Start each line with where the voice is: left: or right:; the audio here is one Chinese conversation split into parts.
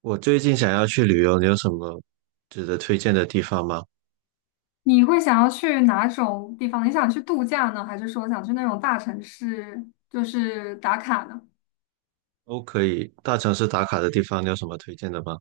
right: 我最近想要去旅游，你有什么值得推荐的地方吗？
left: 你会想要去哪种地方？你想去度假呢，还是说想去那种大城市，就是打卡呢？
right: 都可以，大城市打卡的地方，你有什么推荐的吗？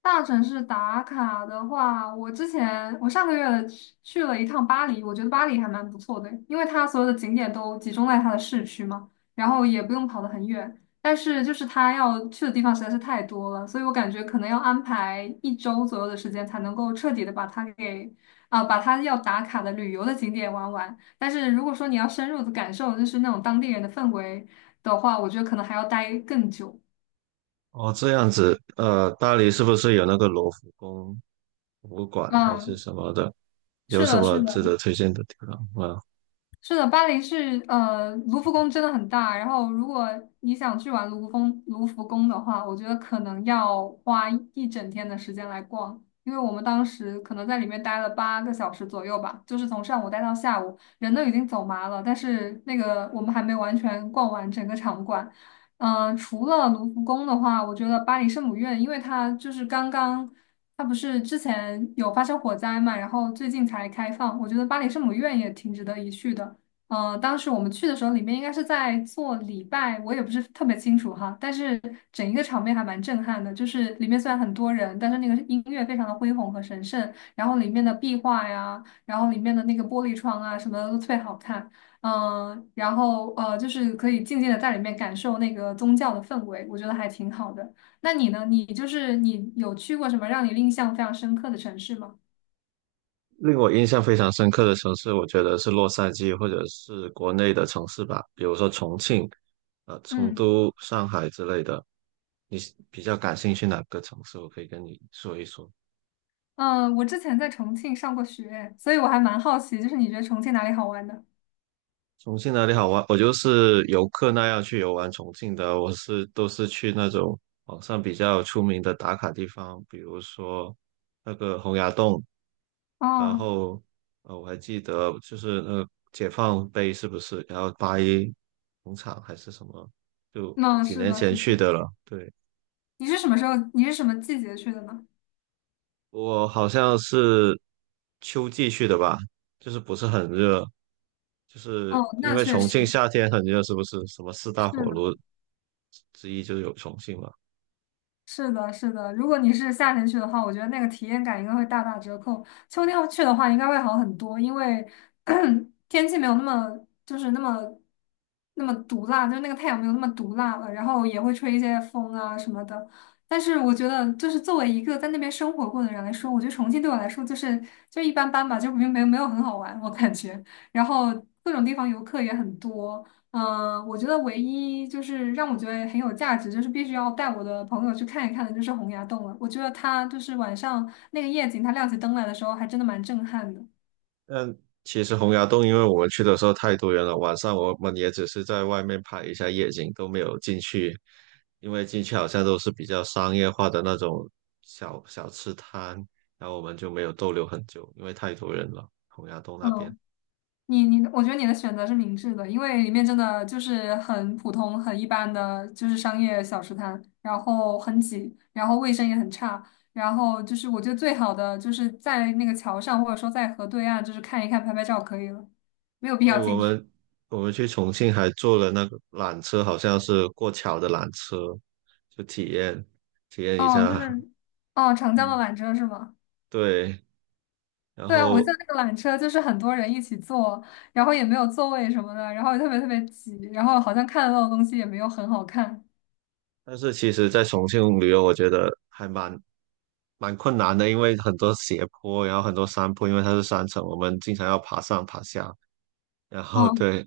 left: 大城市打卡的话，我之前我上个月去了一趟巴黎，我觉得巴黎还蛮不错的，因为它所有的景点都集中在它的市区嘛，然后也不用跑得很远。但是就是它要去的地方实在是太多了，所以我感觉可能要安排一周左右的时间才能够彻底的把它要打卡的旅游的景点玩完。但是如果说你要深入的感受就是那种当地人的氛围的话，我觉得可能还要待更久。
right: 哦，这样子，巴黎是不是有那个罗浮宫博物馆还是
left: 嗯，
right: 什么的？有
left: 是
right: 什
left: 的，
right: 么
left: 是
right: 值得
left: 的。
right: 推荐的地方吗？
left: 是的，巴黎是呃，卢浮宫真的很大。然后，如果你想去玩卢浮宫的话，我觉得可能要花一整天的时间来逛，因为我们当时可能在里面待了8个小时左右吧，就是从上午待到下午，人都已经走麻了，但是那个我们还没完全逛完整个场馆。除了卢浮宫的话，我觉得巴黎圣母院，因为它就是刚刚。它不是之前有发生火灾嘛，然后最近才开放，我觉得巴黎圣母院也挺值得一去的。当时我们去的时候，里面应该是在做礼拜，我也不是特别清楚哈，但是整一个场面还蛮震撼的。就是里面虽然很多人，但是那个音乐非常的恢宏和神圣，然后里面的壁画呀，然后里面的那个玻璃窗啊，什么的都特别好看。然后，就是可以静静的在里面感受那个宗教的氛围，我觉得还挺好的。那你呢？你就是你有去过什么让你印象非常深刻的城市吗？
right: 令我印象非常深刻的城市，我觉得是洛杉矶或者是国内的城市吧，比如说重庆、成
left: 嗯。
right: 都、上海之类的。你比较感兴趣哪个城市？我可以跟你说一说。
left: 嗯，我之前在重庆上过学，所以我还蛮好奇，就是你觉得重庆哪里好玩的？
right: 重庆哪里好玩？我就是游客那样去游玩重庆的，我是都是去那种网上比较出名的打卡地方，比如说那个洪崖洞，然
left: 哦，
right: 后我还记得就是那个解放碑是不是？然后八一农场还是什么？就
left: 那
right: 几
left: 是
right: 年
left: 的，是
right: 前去
left: 的。
right: 的了，对。
left: 你是什么时候？你是什么季节去的呢？
right: 我好像是秋季去的吧，就是不是很热，就
left: 哦，
right: 是因
left: 那
right: 为
left: 确
right: 重
left: 实
right: 庆夏天很热，是不是？什么四大
left: 是
right: 火炉
left: 的。
right: 之一就是有重庆嘛。
left: 是的，是的。如果你是夏天去的话，我觉得那个体验感应该会大打折扣。秋天去的话，应该会好很多，因为 天气没有那么毒辣，就是那个太阳没有那么毒辣了，然后也会吹一些风啊什么的。但是我觉得，就是作为一个在那边生活过的人来说，我觉得重庆对我来说就是一般般吧，就没有很好玩，我感觉。然后各种地方游客也很多，嗯，我觉得唯一就是让我觉得很有价值，就是必须要带我的朋友去看一看的，就是洪崖洞了。我觉得它就是晚上那个夜景，它亮起灯来的时候，还真的蛮震撼的。
right: 但其实洪崖洞，因为我们去的时候太多人了，晚上我们也只是在外面拍一下夜景，都没有进去，因为进去好像都是比较商业化的那种小小吃摊，然后我们就没有逗留很久，因为太多人了，洪崖洞那边。
left: 嗯，我觉得你的选择是明智的，因为里面真的就是很普通、很一般的，就是商业小吃摊，然后很挤，然后卫生也很差，然后就是我觉得最好的就是在那个桥上，或者说在河对岸，就是看一看、拍拍照可以了，没有必要
right: 对，我
left: 进去。
right: 们我们去重庆还坐了那个缆车，好像是过桥的缆车，就体验一
left: 哦，就
right: 下。
left: 是，哦，长江的
right: 嗯，
left: 缆车是吗？
right: 对。然
left: 对啊，我记得
right: 后，
left: 那个缆车就是很多人一起坐，然后也没有座位什么的，然后也特别特别挤，然后好像看得到的东西也没有很好看。
right: 但是其实，在重庆旅游，我觉得还蛮困难的，因为很多斜坡，然后很多山坡，因为它是山城，我们经常要爬上爬下。然后
left: 嗯，
right: 对。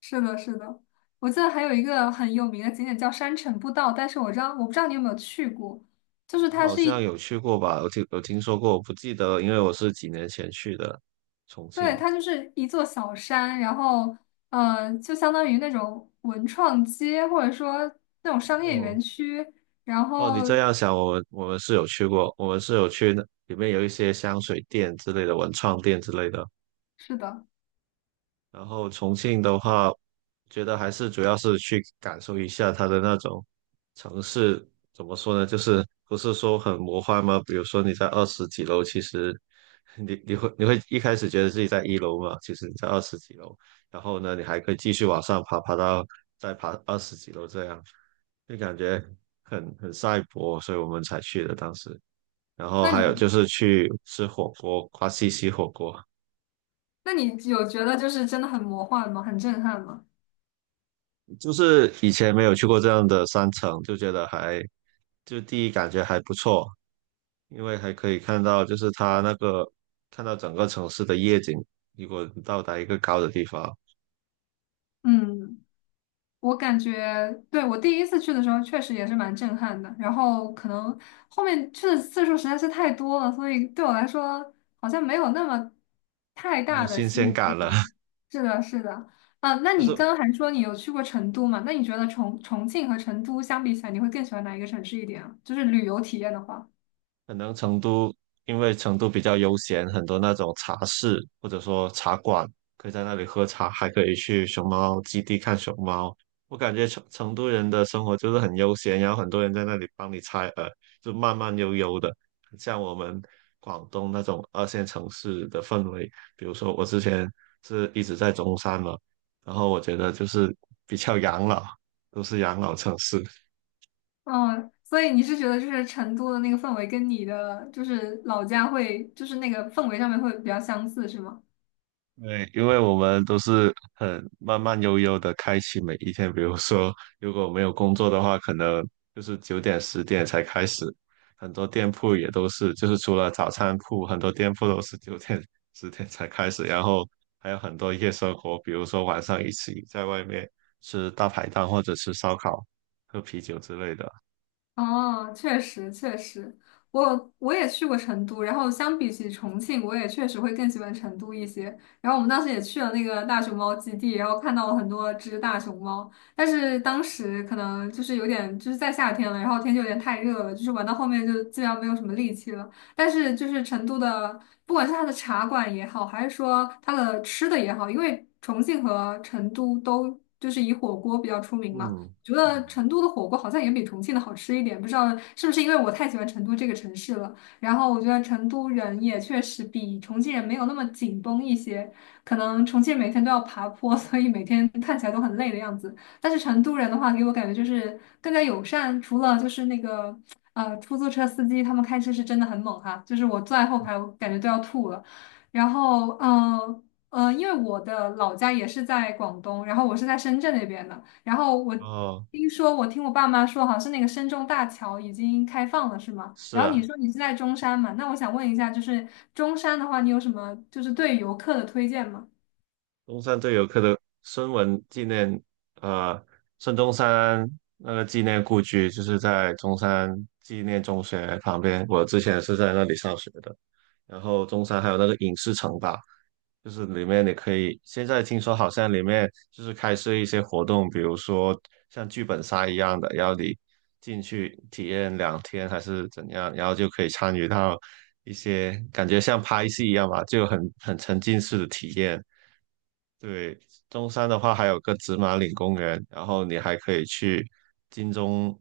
left: 是的，是的，我记得还有一个很有名的景点叫山城步道，但是我不知道你有没有去过，就是它
right: 好
left: 是
right: 像
left: 一，
right: 有去过吧？我听有听说过，我不记得了，因为我是几年前去的重
left: 对，
right: 庆。
left: 它就是一座小山，然后就相当于那种文创街或者说那种商业
right: 哦，
left: 园区，然
right: 哦，
left: 后
right: 你这样想，我们是有去过，我们是有去那里面有一些香水店之类的、文创店之类的，
left: 是的。
right: 然后重庆的话，觉得还是主要是去感受一下它的那种城市，怎么说呢？就是不是说很魔幻吗？比如说你在二十几楼，其实你会一开始觉得自己在一楼嘛，其实你在二十几楼，然后呢，你还可以继续往上爬，爬到再爬二十几楼这样，就感觉很赛博，所以我们才去的当时。然后
left: 那
right: 还有
left: 你
right: 就是去吃火锅，花西西火锅，
left: 那你有觉得就是真的很魔幻吗？很震撼吗？
right: 就是以前没有去过这样的山城，就觉得还，就第一感觉还不错，因为还可以看到，就是它那个看到整个城市的夜景。如果你到达一个高的地方，
left: 嗯，我感觉，对，我第一次去的时候确实也是蛮震撼的，然后可能后面去的次数实在是太多了，所以对我来说好像没有那么太
right: 没有
left: 大的
right: 新
left: 吸
right: 鲜
left: 引力
right: 感了。
left: 了。是的，是的，啊，那
right: 但是
left: 你刚刚还说你有去过成都嘛？那你觉得重庆和成都相比起来，你会更喜欢哪一个城市一点啊？就是旅游体验的话。
right: 可能成都因为成都比较悠闲，很多那种茶室或者说茶馆，可以在那里喝茶，还可以去熊猫基地看熊猫。我感觉成都人的生活就是很悠闲，然后很多人在那里帮你拆耳，就慢慢悠悠的，很像我们广东那种二线城市的氛围。比如说我之前是一直在中山嘛，然后我觉得就是比较养老，都是养老城市。
left: 嗯，所以你是觉得就是成都的那个氛围跟你的就是老家会就是那个氛围上面会比较相似，是吗？
right: 对，因为我们都是很慢慢悠悠的开启每一天，比如说如果没有工作的话，可能就是九点十点才开始，很多店铺也都是，就是除了早餐铺，很多店铺都是九点十点才开始，然后还有很多夜生活，比如说晚上一起在外面吃大排档或者吃烧烤、喝啤酒之类的。
left: 哦，确实确实，我也去过成都，然后相比起重庆，我也确实会更喜欢成都一些。然后我们当时也去了那个大熊猫基地，然后看到了很多只大熊猫，但是当时可能就是有点就是在夏天了，然后天气有点太热了，就是玩到后面就基本上没有什么力气了。但是就是成都的，不管是它的茶馆也好，还是说它的吃的也好，因为重庆和成都都就是以火锅比较出名嘛。
right: 嗯
left: 觉得
right: 嗯，
left: 成都的火锅好像也比重庆的好吃一点，不知道是不是因为我太喜欢成都这个城市了。然后我觉得成都人也确实比重庆人没有那么紧绷一些，可能重庆每天都要爬坡，所以每天看起来都很累的样子。但是成都人的话，给我感觉就是更加友善，除了就是那个出租车司机，他们开车是真的很猛哈，就是我坐在后排，我感觉都要吐了。然后因为我的老家也是在广东，然后我是在深圳那边的。然后
right: 哦，
left: 我听我爸妈说，好像是那个深中大桥已经开放了，是吗？
right: 是
left: 然后你
right: 啊，
left: 说你是在中山嘛？那我想问一下，就是中山的话，你有什么就是对游客的推荐吗？
right: 中山对游客的孙文纪念，呃，孙中山那个纪念故居就是在中山纪念中学旁边，我之前是在那里上学的。然后中山还有那个影视城吧，就是里面你可以，现在听说好像里面就是开设一些活动，比如说像剧本杀一样的，然后你进去体验两天还是怎样，然后就可以参与到一些感觉像拍戏一样吧，就很沉浸式的体验。对，中山的话还有个紫马岭公园，然后你还可以去金钟，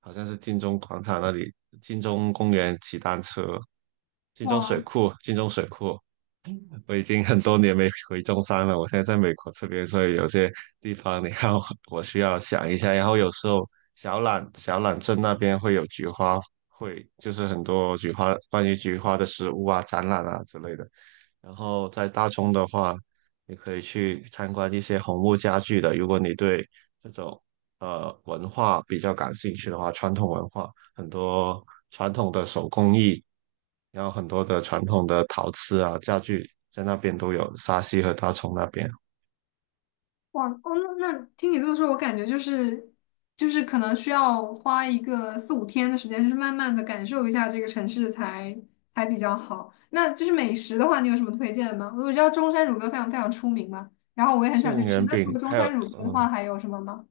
right: 好像是金钟广场那里，金钟公园骑单车，金钟水
left: 哇
right: 库，金钟水库。我已经很多年没回中山了，我现在在美国这边，所以有些地方你看我需要想一下。然后有时候小榄镇那边会有菊花会，就是很多菊花关于菊花的食物啊、展览啊之类的。然后在大冲的话，你可以去参观一些红木家具的。如果你对这种文化比较感兴趣的话，传统文化很多传统的手工艺，然后很多的传统的陶瓷啊家具在那边都有，沙溪和大冲那边。
left: 哇哦，那听你这么说，我感觉就是可能需要花一个四五天的时间，就是慢慢的感受一下这个城市才比较好。那就是美食的话，你有什么推荐吗？我知道中山乳鸽非常非常出名嘛，然后我也很想
right: 杏
left: 去吃。
right: 仁
left: 那除
right: 饼
left: 了中
right: 还有
left: 山乳鸽的
right: 嗯、
left: 话，还有什么吗？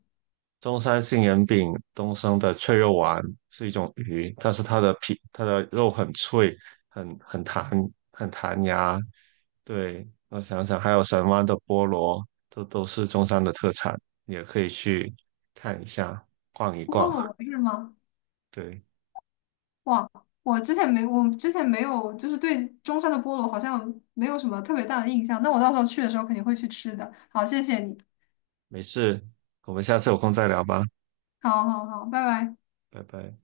right: 中山杏仁饼东升的脆肉丸是一种鱼，但是它的皮、它的肉很脆，很弹、很弹牙。对，我想想，还有神湾的菠萝，这都是中山的特产，也可以去看一下、逛一
left: 菠
right: 逛。
left: 萝是吗？
right: 对，
left: 哇，我之前没有，就是对中山的菠萝好像没有什么特别大的印象。那我到时候去的时候肯定会去吃的。好，谢谢你。
right: 没事，我们下次有空再聊吧，
left: 好好好，拜拜。
right: 拜拜。